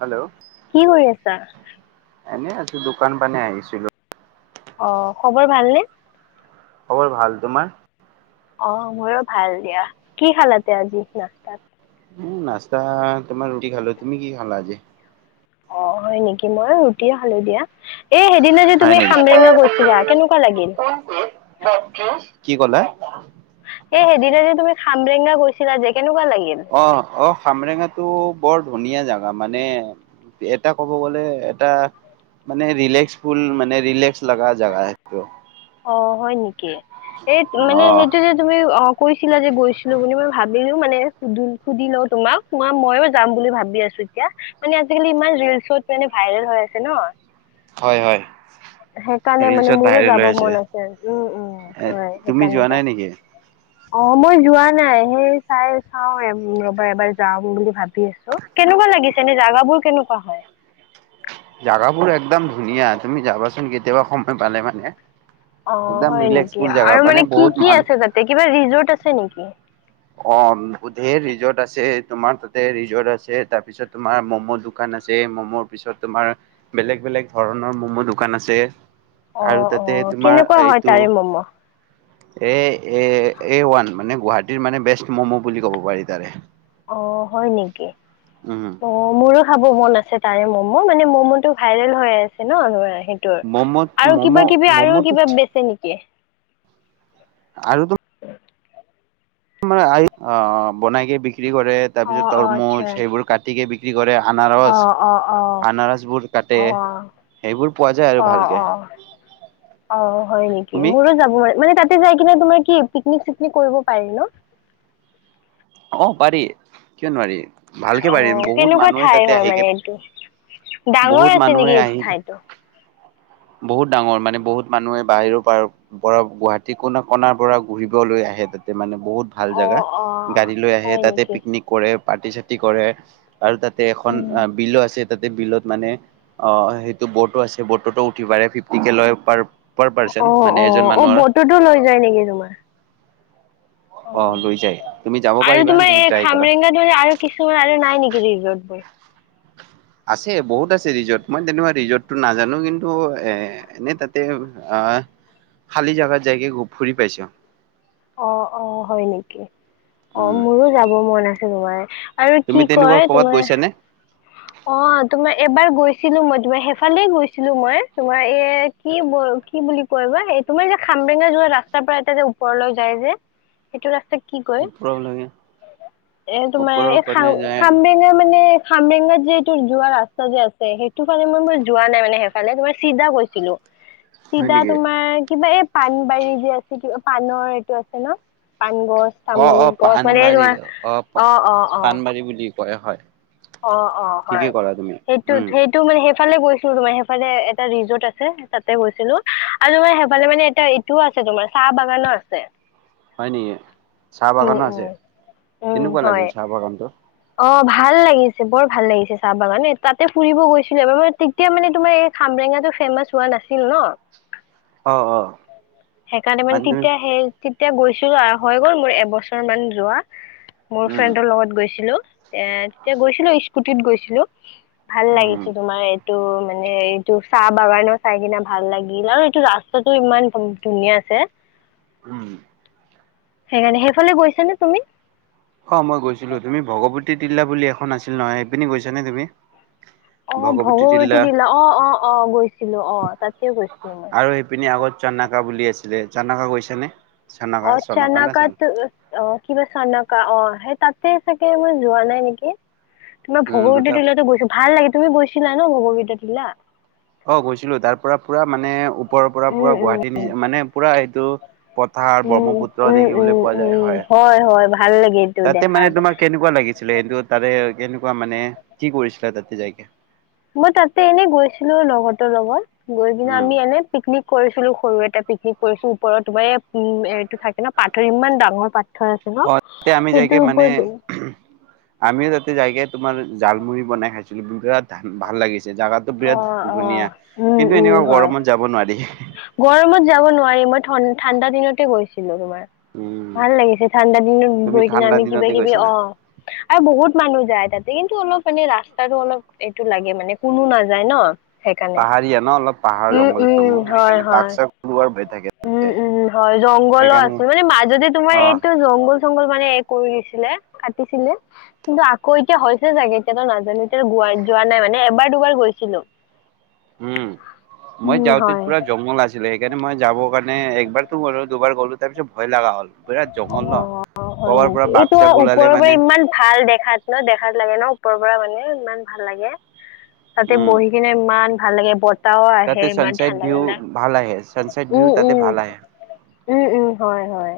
Hello কি কৰি আছা? এনেই আজি দোকান পানে আহিছিলো। অ খবৰ ভালনে? খবৰ ভাল তোমাৰ? অ মোৰো ভাল দিয়া কি খালা তে আজি নস্তাত উম, নাস্তা তোমাৰ ৰুটি খালো তুমি কি খালা আজি? অ হয় নেকি মই ৰুটি খালো দিয়া। এই সেইদিনা যে হয় তুমি নেকি? খামৰেঙা গৈছিলা কেনেকুৱা লাগিল। কি ক'লা? এ সেইদিনা যে তুমি খামৰেঙনা গৈছিলা যে কেনেকুৱা লাগ অ অ খামৰেঙাটো বৰ ধুনীয়া জোগা মানে এটা ক'ব গ'লে এটা, মানে ৰিলেক্স ফুল মানে ৰিলেক্স লাগা জাগা সেইটো অ হয় নেকি? এই মানে অ সেইটো যে তুমি অ কৈছিলা যে গৈছিলো বুলি মই ভাবিলো মানে, সুদুল সুধি লও তোমাক মা মইয়ো যাম বুলি ভাবি আছো এতিয়া মানে আজিকালি ইমান ৰিলচত মানে ভা ভাইৰেল হৈ আছে ন হয় হয় সেইকাৰণে মানে ৰিলচত মোৰো ভাইৰেল যাব ব হৈ মন আছে উম উম এ হয় তুমি সেইকাৰণে যোৱা ত নাই নেকি? অ মই যোৱা নাই সেই চাই চাও ৰবা এবাৰ যাম বুলি ভাবি আছো। কেনেকুৱা লাগিছে নে জাগাবোৰ কেনেকুৱা হয়। জাগাবোৰ একদম ধুনীয়া তুমি যাবাচোন কেতিয়াবা সময় পালে মানে, অ একদম হয় নেকি ৰিলেক্সফুল জাগা আৰু মানে কি বহুত কি মানুহ আছে তাতে কিবা ৰিজৰ্ট আছে নেকি? অ ধেৰ ৰিজৰ্ট আছে তোমাৰ তাতে ৰিজৰ্ট আছে তাৰ পিছত তোমাৰ মম' দোকান আছ ছে ম'ম' পিছত তোমাৰ বেলেগ বেলেগ ধৰণৰ ম'ম' দোকান আছে। অ আৰু অ তাতে তোমাৰ কেনেকুৱা হয় এইটো, তাৰে ম'ম' এ এ এ ওৱান মানে গুৱাহাটীৰ মানে বেষ্ট মমো বুলি ক'ব পাৰি তাৰে, অ হয় নেকি উম অ মোৰো খাব মন আছে তাৰে ম, ম মানে ম'ম ভাইৰেল হৈ আছে নোৱাই সেইটোৰ ম'ম'ত আৰু কিবা ম'ম' কিবি আৰু ম'ম'টোত কিবা বেচে নেকি, আৰু তুম [inaudible] তোমাৰ অ বনাইকে বিক্ৰী কৰে তাৰ অ পিছত অ আচ্ছা তৰমুজ সেইবোৰ কাটিকে বিক্ৰী কৰে, অ আনাৰস অ অ আনাৰসবোৰ কাটে, অ সেইবোৰ পোৱা যায় আৰু অ ভালকে, অ অ হয় নেকি তুমি মোৰো যাব মাৰে মানে তাত, যাই কিনে তোমাৰ কি পিকনিক চিকনিক কৰিব পাৰি ন, অ', পাৰি, কিয় নোৱাৰি? ভালকে অ পাৰিম। বহুত কেনেকুৱা মানুহে ঠাই তাতে হয় মানে আহিকে এইটো? ডাঙৰ বহুত আছে নেকি মানুহে এই আহি ঠাইতো? বহুত ডাঙৰ মানে বহুত মানুহে বাহিৰৰ পৰা পৰা গুৱাহাটী কনা কণাৰ পৰা ঘূৰিবলৈ আহে। আহে তাতে মানে, বহুত ভাল অ জেগা, অ গাড়ী লৈ আহে হয় তাতে নেকি? পিকনিক কৰে পাৰ্টি- চাৰ্টি কৰে। আৰু তাতে এখন উম। অ', বিলো আছে তাতে বিলত মানে অ', সেইটো বটো আছে বটতো উ ফিফটিকে লয়, পাৰ অ', মানে এজন অ', অ' মানুহৰ বততো লৈ যায় নেকি? তোমাৰ অ', লৈ যায়। যাব আৰু পাৰিবা তোমাৰ যদি এই ট্ৰাই কৰা খামৰেংগা ধৰি আৰু কিছুমান আৰু নাই নেকি ৰিজৰ্ট বোৰ। আছে, বহুত আছে। ৰিজৰ্ট মই তেনেকুৱা ৰিজৰ্টটো নাজানো। কিন্তু এ এনে তাতে খালী জাগাত যাইকে ফুৰি পাইছো। অ', অ', হয় নেকি অ, উম মোৰো যাব মন আছে তোমাৰ আৰু তুমি কি তেনেকুৱা কয়? কৰ'বাত তোমাৰ গৈছানে অ', তোমাৰ এবাৰ গৈছ। ছিলো মই তোমাৰ সেইফালে গৈছিলো মই তোমাৰ এই কি- কি বুলি কয় বা তোমাৰ যে কামৰেঙা যোৱা ৰাস্তাৰ পৰা এটা যে ওপৰলৈ যায়, যে সেইটো ৰাস্তাত কি কয়? ওপৰৰ লাগে এ! ওপৰৰ তোমাৰ এই পিনে খাম যায় খামৰেঙা মানে সামৰেঙগাত যে এই তোৰ যোৱা ৰাস্তা যে আছে সেইটো ফালে মই মোৰ যোৱা নাই মানে সেইফালে তোমাৰ চিধা গৈছিলো। হয় চিধা নেকি তোমাৰ কিবা এই পানবাৰী যে আছে কিবা পানৰ এইটো আছে ন। পাণ গছ অ তামোল অ গছ মানে পাণবাৰী তোমাৰ অ', অ', অ', হয়, হয়। অ', অ', ঠিকেই হয় কৰা তুমি সেইটো উম - সেইটো মানে সেই সেফালে গৈছিলো, তোমাৰ সেইফালে এটা ৰিজৰ্ট আছে তাতে গৈছিলো আৰু তোমাৰ সেইফালে মানে এটা ইটোও আছে। তোমাৰ চাহ বাগানো আছে। হয় নেকি? চাহ উম বাগানো আছে উম উম কেনেকুৱা লাগিল? হয় চাহ বাগানটো অ', ভাল লাগিছে। বৰ ভাল লাগিছে, চাহ বাগান নে তাতে ফুৰিব গৈছিলো আৰু ম তেতিয়া মানে তোমাৰ এই খামৰেঙাটো ফেমাচ হোৱা না নাছিল ন। অ', অ'। সেইকাৰণে মানে তেতিয়া, সেই তেতিয়া গৈছিলো। হৈ গ'ল মোৰ এবছৰ মান যোৱা। মোৰ উম ফ্ৰেণ্ডৰ লগত গৈছিলো। এ! তেতিয়া গৈছিলো স্কুটিত গৈছিলো। ভাল উম লাগিছে তোমাৰ এটো মানে এইটো চাহ বাগানৰ চাই কিনে ভাল লাগিল আৰু এইটো ৰাস্তাটো ইমান ধুনীয়া আছে। উ'ম। সেইকাৰণে সেইফালে গৈছানে তুমি? অ', মই গৈছিলো তুমি ভগৱতী তিলা বুলি এখন আছিল নহয়, এইপিনে গৈছা নে তুমি? [unintelligible] অ, ভগৱতী তিলা অ', অ', অ', গৈছিলো অ তাতে গৈছিলো মই। আৰু সেইপিনি আগত চানকা বুলি আছিলে। চানকা গৈছ নে? অ', চানকাত অ', কিবা চনকা অ'। সেই তাতে চাগে মই যোৱা নাই নেকি তোমাৰ উম দুটা ভগৱতী তিলতো গৈছো ভাল লাগি তুমি গৈছিলা ন? ভগবত তিলা- অ, গৈছিলো তাৰ পৰা পুৰা মানে ওপৰৰ পৰা পুৰা উম উম গুৱাহাটী নি মানে পুৰা এইটো পথাৰ উম ব্ৰহ্মপুত্ৰ উম দেখিবলৈ উম পোৱা যায়, উম হয়। হয় ভাল লাগে এইটো তাতে মানে দেখাত তোমাক কেনেকুৱা লাগিছে। কিন্তু তাৰে কেনেকুৱা মানে কি কৰিছিলা? তাতে যাইকে। মই তাতে এনে গৈছিলো লগৰ তোৰ লগত গৈ পিনে উম আমি এনে পিকনিক কৰিছিলো। সৰু এটা পিকনিক কৰিছো, ওপৰত তোমাৰ এই উ'ম এইটো থাকে ন পাতৰি ইমান ডাঙৰ পাথৰ আছে ন অ, তাতে আমি যায় কে সেইটোৰ মানে ওপৰত আমিও তাতে যায়কে তোমাৰ জালমুৰি বনাই খাইছিলো বিৰাট ধান ভাল লাগিছিল। জোগাতটো অ বিৰাট অ ধুনীয়া উম কিন্তু উম এনেকুৱা গৰমত যাব নোৱাৰি। ত যাব নোৱাৰি মই ঠাণ্ডা দিনতে গৈছিলো তোমাৰ। উম, ভাল লাগিছে ঠাণ্ডা দিনত তুমি গৈ কিনে ঠাণ্ডা আমি কিবা দিনতে কিবি গৈছিলা? অ আৰু বহুত মানুহ যায় তাত কিন্তু অলপ মানে ৰাস্তাতটো অলপ এইটো লাগে মানে কোনো নাযায় ন। সেইকাৰণে পাহাৰীয়া ন অলপ পাহাৰ উম জংঘল চল সেইকাৰণে বাক্সাক আৰু হৈ থাকে। তাতে। উম-উম হয় জংঘলো সেইকাৰণে আছে মানে মাজতে তোমাৰ অ এইটো জংঘল চ মানে এ কৰি দিছিলে কাটিছিলে কিন্তু আকৌ এতিয়া হৈছে জাগে এতিয়াতো নাজানো। যোৱা নাই মানে এবাৰ দুবাৰ গৈছিলো। উম, মই উম যাওঁতেত হয় পুৰা জংঘল আছিলে। সেইকাৰণে মই যাবৰ কাৰণে একবাৰতো গ'লো দুবাৰ গ'লো তাৰপিছত ভয় লগা হ'ল বিৰাট জংঘল ন। অ হয় কৰবাৰ পৰা নেকি বাঘ এইটো চাঘ আৰু ওলালে ওপৰৰ পৰা মানে ইমান ভাল দেখাত ন দেখাত লাগে ন। পৰা মানে ইমান ভাল লাগে তাতে উম বহি কিনে ইমান ভাল লাগে ব তাও তাতে আহে ইমান চানচাইড ঠাণ্ডা ভিউ ঠাণ্ডা, ভাল আহে চানচাইড ভিউ উম তাতে উম। ভাল আহে উম উম হয় হয়।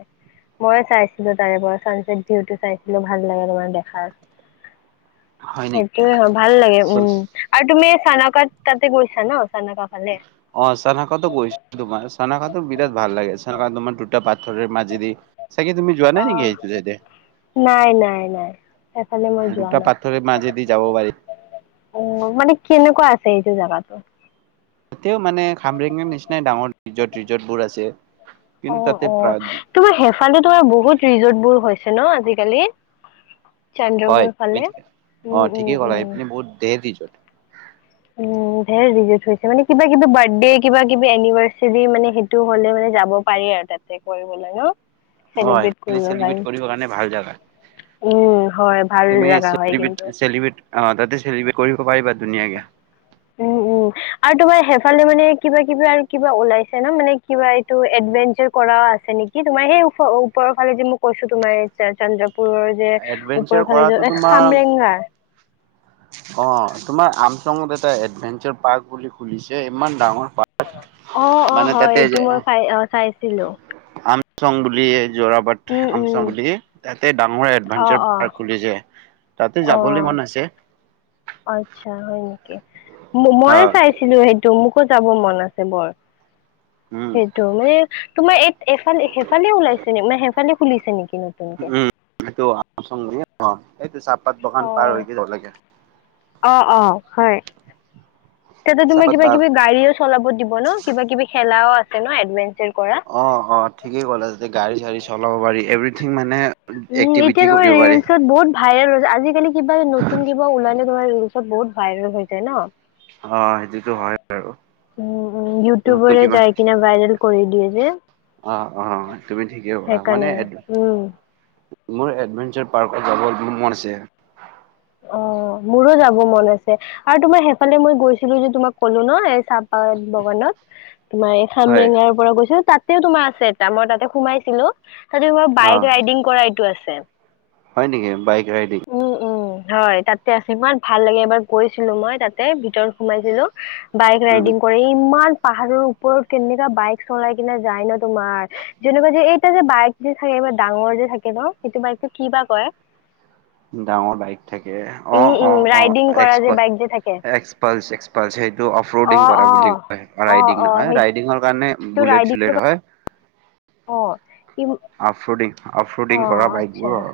মই চাইছিলো তাৰে পৰা চানচেট ভিউটো চাইছিলো ভাল লাগে তোমাৰ দেখাত। হয় নেকি? সেইটোয়ে হয় ভাল লাগে উম আৰু তুমি চানকাত তাতে গৈছা ন? চানকা ফালে অ চানকাটো গৈছো তোমাৰ চানকাটো বিৰাট ভাল লাগে চ তোমাৰ দুটা পা মাজেদি চাগে তুমি যোৱা নাই নেকি এইতু চাইডে। নাই, নাই, নাই এফালে মই যোৱা দুটা নাই। পাথৰে মাজেদি যাব পাৰি উ মানে কেনেকুৱা আছে এইটো জেগাতো? এতিয়াও মানে খামৰেঙৰ নিচিনাই ডাঙৰ ডাঙৰ ৰিজৰ্ট ৰিজৰ্ট বোৰ আছে। অ কিন্তু তাতে অ তোমাৰ সেফালে তোমাৰ বহুত ৰিজৰ্ট বোৰ হৈ হৈছে ন আজিকালি হয় চন্দ্ৰপুৰ তুমি ফালে ঠিক অ উম ঠিকেই উম ক'লা উম। সেইপিনে বহুত ধেৰ ৰিজৰ্ট উম ঢেৰ ৰিজৰ্ট হৈছে মানে কিবা কিবি বাৰ্থডে কিবা কিবি এনিভাৰ্চাৰী মানে সেইটো হ'লে মানে যাব পাৰি। আৰু তাতে কৰিব লাগে। অ, চেলিব্ৰেট সেইফালে চেলিব্ৰেট কৰিব কাৰণে ভাল জাগা। উম হয় ভাল তুমি জাগা হয় কিন্তু চেলিব্ৰেত চেলিব্ৰেটি অ, তাতে চেলিব্ৰেট কৰিব পাৰিবা ধুনীয়াকে। উ উ আৰু তোমাৰ সেইফালে মানে কিবা কিবি আৰু কিবা ওলাইছে ন মানে কিবা এইটো এভেঞ্চাৰ কৰা। আছে নেকি তোমাৰ সেই ওপৰৰ ফালে যে মই কৈছো তোমাৰ চন্দ্ৰ ওপৰৰ যে এডভেঞ্চাৰ ওপৰৰ ফালে কৰাটো যে তোমাৰ খামৰেংগা। অ, তোমাৰ আমচঙত এটা এডভেঞ্চাৰ পাৰ্ক বুলি খুলিছে ইমান ডাঙৰ। পাৰ্ক অ অ মানে হয় তাতে এইটো মই চাই অহ চাইছিলো। আমচং বুলি জোৰাবাট উম আমচং উম বুলি তাতে ডাঙৰ অ এডভেঞ্চাৰ অ পাৰ্ক খুলিছে তাতে অ যাবলৈ মন আছে। আচ্ছা হয় নেকি মই হয়, চাইছিলো সেইটো মোক তো যাব মন আছে বৰ। উম, সেইটো মানে তোমাৰ ই এফালে সেইফালে ওলাইছে নে মানে সেইফালে খুলিছে নেকি? নতুনকে উম [unintelligible] এইটো চাপ অহ অহ অ হয়। তাতে তোমাৰ চাহপাত কিবা বাগ কিবি গাড়ীও চলাব দিব ন কিবা কিবি খেলাও আছে ন এডভেঞ্চাৰ। কৰা অ', অ, ঠিকেই ক'লে যদি গাড়ী চাড়ী চলাব পাৰি এভ্ৰিথিং মানে উম এতিয়া এক্টিভিটি তোমাৰ কৰিব পাৰি, ৰিলচত বহুত ভাইৰেল। আজিকালি কিবা নতুন কিবা ওলালে ধৰা ৰিলচত বহুত ভাইৰেল হৈ যায় ন'। অ', সেইটোতো হয় বাৰু উম উম, নতুন ইউটুবাৰে কিবা যায় কিনে ভাইৰেল কৰি দিয়ে। যে অ, অ, তুমি ঠিকেই ভবা মানে সেইকাৰণে উম মোৰ এডভেঞ্চাৰ পাৰ্কত যাবলৈ মোৰ মন আছে। অ, মোৰো যাব মন আছে আৰু তোমাৰ সেইফালে মই গৈছিলো যে তোমাক কলো ন চাহপাত বাগানত, তোমাৰ এই হয়, খামৰেঙাৰ পৰা গৈছো তাত ও তোমাৰ আছে এটা মই তাতে সোমাইছিলো তাতে তোমাৰ অ', বাইক ৰাইডিং কৰা এইটো আছে। হয় নেকি বাইক ৰাইডিং। উম উম হয়, তাতে আছে ইমান ভাল লাগে এবাৰ গৈছিলো মই তাতে ভিতৰত সোমাইছিলো বাইক ৰাইডিং ইমান পাহাৰৰ ওপৰত কেনেককা বাইক চলাই কিনে যায় ন তোমাৰ যেনেকুৱা যে এইটা যে বাইক যে থাকে ডাঙৰ যে থাকে ন সেইটো বাইকটো কি বাা কৰে ডাঙৰ বাইক থাকে অ অ উম অ ৰাইডিং কৰা যে বাইক যে থাকে এক্সপ [unintelligible] সেইটো অফ অ ৰোডিং কৰা অ বুলি কয় অ ৰাইডিং অ নহয় সেইটো ৰাইডিঙৰ কাৰণে বুলেট ৰাইডিং চুলেট হয়। অ'। ইম আফোডিং অ আফোডিং কৰা বাইক আচ্ছা বোৰ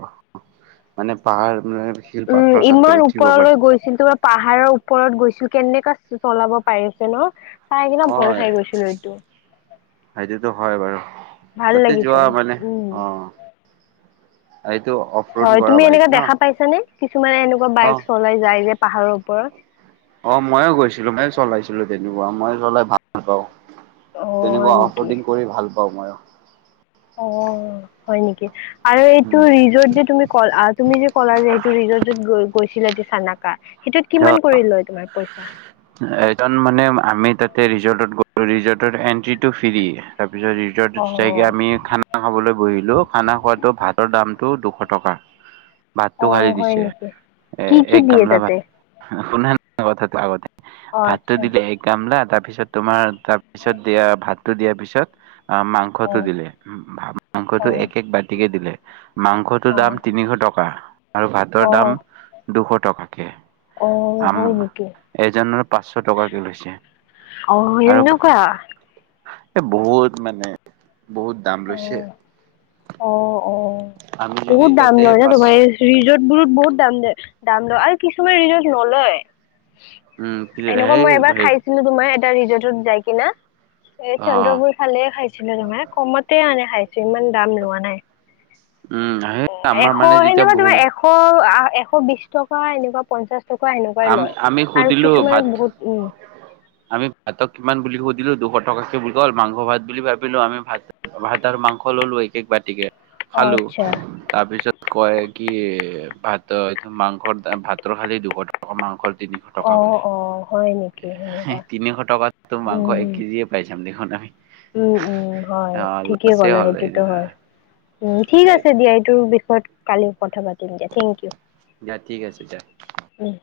মানে পাহাৰ মানে শিল উম, পাথৰ চাথৰ ইমান উঠিব পাৰি ওপৰলৈ গৈছিল তোৰ পাহাৰৰ ওপৰত গৈছিল। কেনেকা চলাব পাৰিছে ন চাই কিনা অ ভয় খাই গৈছিলো এইটো। সেইটোতো হয় বাৰু ভাল তাতে লাগিছে যোৱা মানে উম অ', এইটো অফৰোড হয়, কৰা তুমি বাইক এনেকা ন দেখা পাইছানে কিছুমানে এনেকুৱা অ বাইক চলাই যায় যে পাহাৰৰ ওপৰত। অ, ময়ো গৈছিলো ময়ো চলাইছিলো তেনেকুৱা মই চলাই ভাল পাওঁ। অ তেনেকুৱা হয় নেকি আউটডিং কৰি ভাল পাও মই অ'। অ', হয় নেকি? আৰু এইটো ৰিজৰ্ট যে তুমি কল তুমি যে [unintelligible] ৰিজৰ্টত গ গৈছিলে যে চানাকা সেইটোত অ কিমান কৰি লয় তোমাৰ পইচা এজন মানে আমি তাতে ৰিজৰ্টত গ ৰিজৰ্টত এন্ট্ৰিটো ফ্ৰি তাত তাৰপিছত অ ৰিজৰ্টত চাইকৈ আমি খানা খাবলৈ বহিলোঁ খানা খোৱাটো ভাতৰ দাম টো দুশ টকা। ভাতটো অ খালি হয় দিছে নেকি এ কি কি এক দিয়ে গমলা ভাত তাতে শুনা কথাটো আগতে অ ভাতো আচ্ছা দিলে এক গামলা তাৰপিছত তোমাৰ তাৰপিছত দিয়া ভাত টো দিয়াৰ পিছত অ' অ মাংসটো দিলে অ মাংসটো এক এক বাতিকে দিলে মাংসটোৰ অ দাম তিনিশ ট টকা আৰু অ ভাতৰ দাম দুশ টকাকে। অ', আম হয় নেকি? এজনৰ পাঁচশ টকাকে লৈছে। অ আৰু সেনেকুৱা এ বহুত মানে বহুত দাম লৈছে। অ অ', আমি যদি বহুত দাম তাতে লয় ন পাঁচ তোমাৰ এই ৰিজৰ্ট বোৰত বহুত দাম লয়। দাম লয়। আৰু কিছুমান ৰিজৰ্ট নলয় উম এনেকুৱা সেই মই এবাৰ খাইছিলো তোমাৰ ৰিজৰ্টত যাই কিনা এই অ চন্দ্ৰপুৰ ফালে খাইছিলো তোমাৰ কমত আনে খাইছো ইমান দাম লোৱা নাই। উম সেই আমাৰ এশ মানে তেতিয়া সেনেকুৱা ভুল তোমাৰ এশ, এশ বিশ টকা এনেকুৱা পঞ্চাশ টকা সেনেকুৱাই আমি লয়। আমি আৰু সুধিলো কিছুমানত ভাত বহুত উম আমি ভাতক কিমান বুলি সুধিলো দিলো দুশ টকাকে বুলি ক'ল মাংস ভাত বুলি ভাবিলো আমি ভাত ভাত আৰু মাংস ললো একক বাতিকে অ', খালো আচ্ছা তাৰপিছত কয় কি ভাত এইটো মাংসৰ ভাতৰ খালি দুশ টকা মাংস তিনিশ টকা অ', বুলি, অ', হয় নেকি সেনেকুৱা। তিনিশ টকাততো মাংস এক উম, কেজিয়ে পাই যাম দেখোন আমি। উম উম হয় অ ঠিকেই লছে ক'লা হ'ল সেইটোতো হয় উম ঠিক এই আছে দিয়া এইটোৰ বিষয়ত কালি কথা পাতিম এতিয়াথেংক ইউ দিয়া ঠিক আছে দিয়া। উম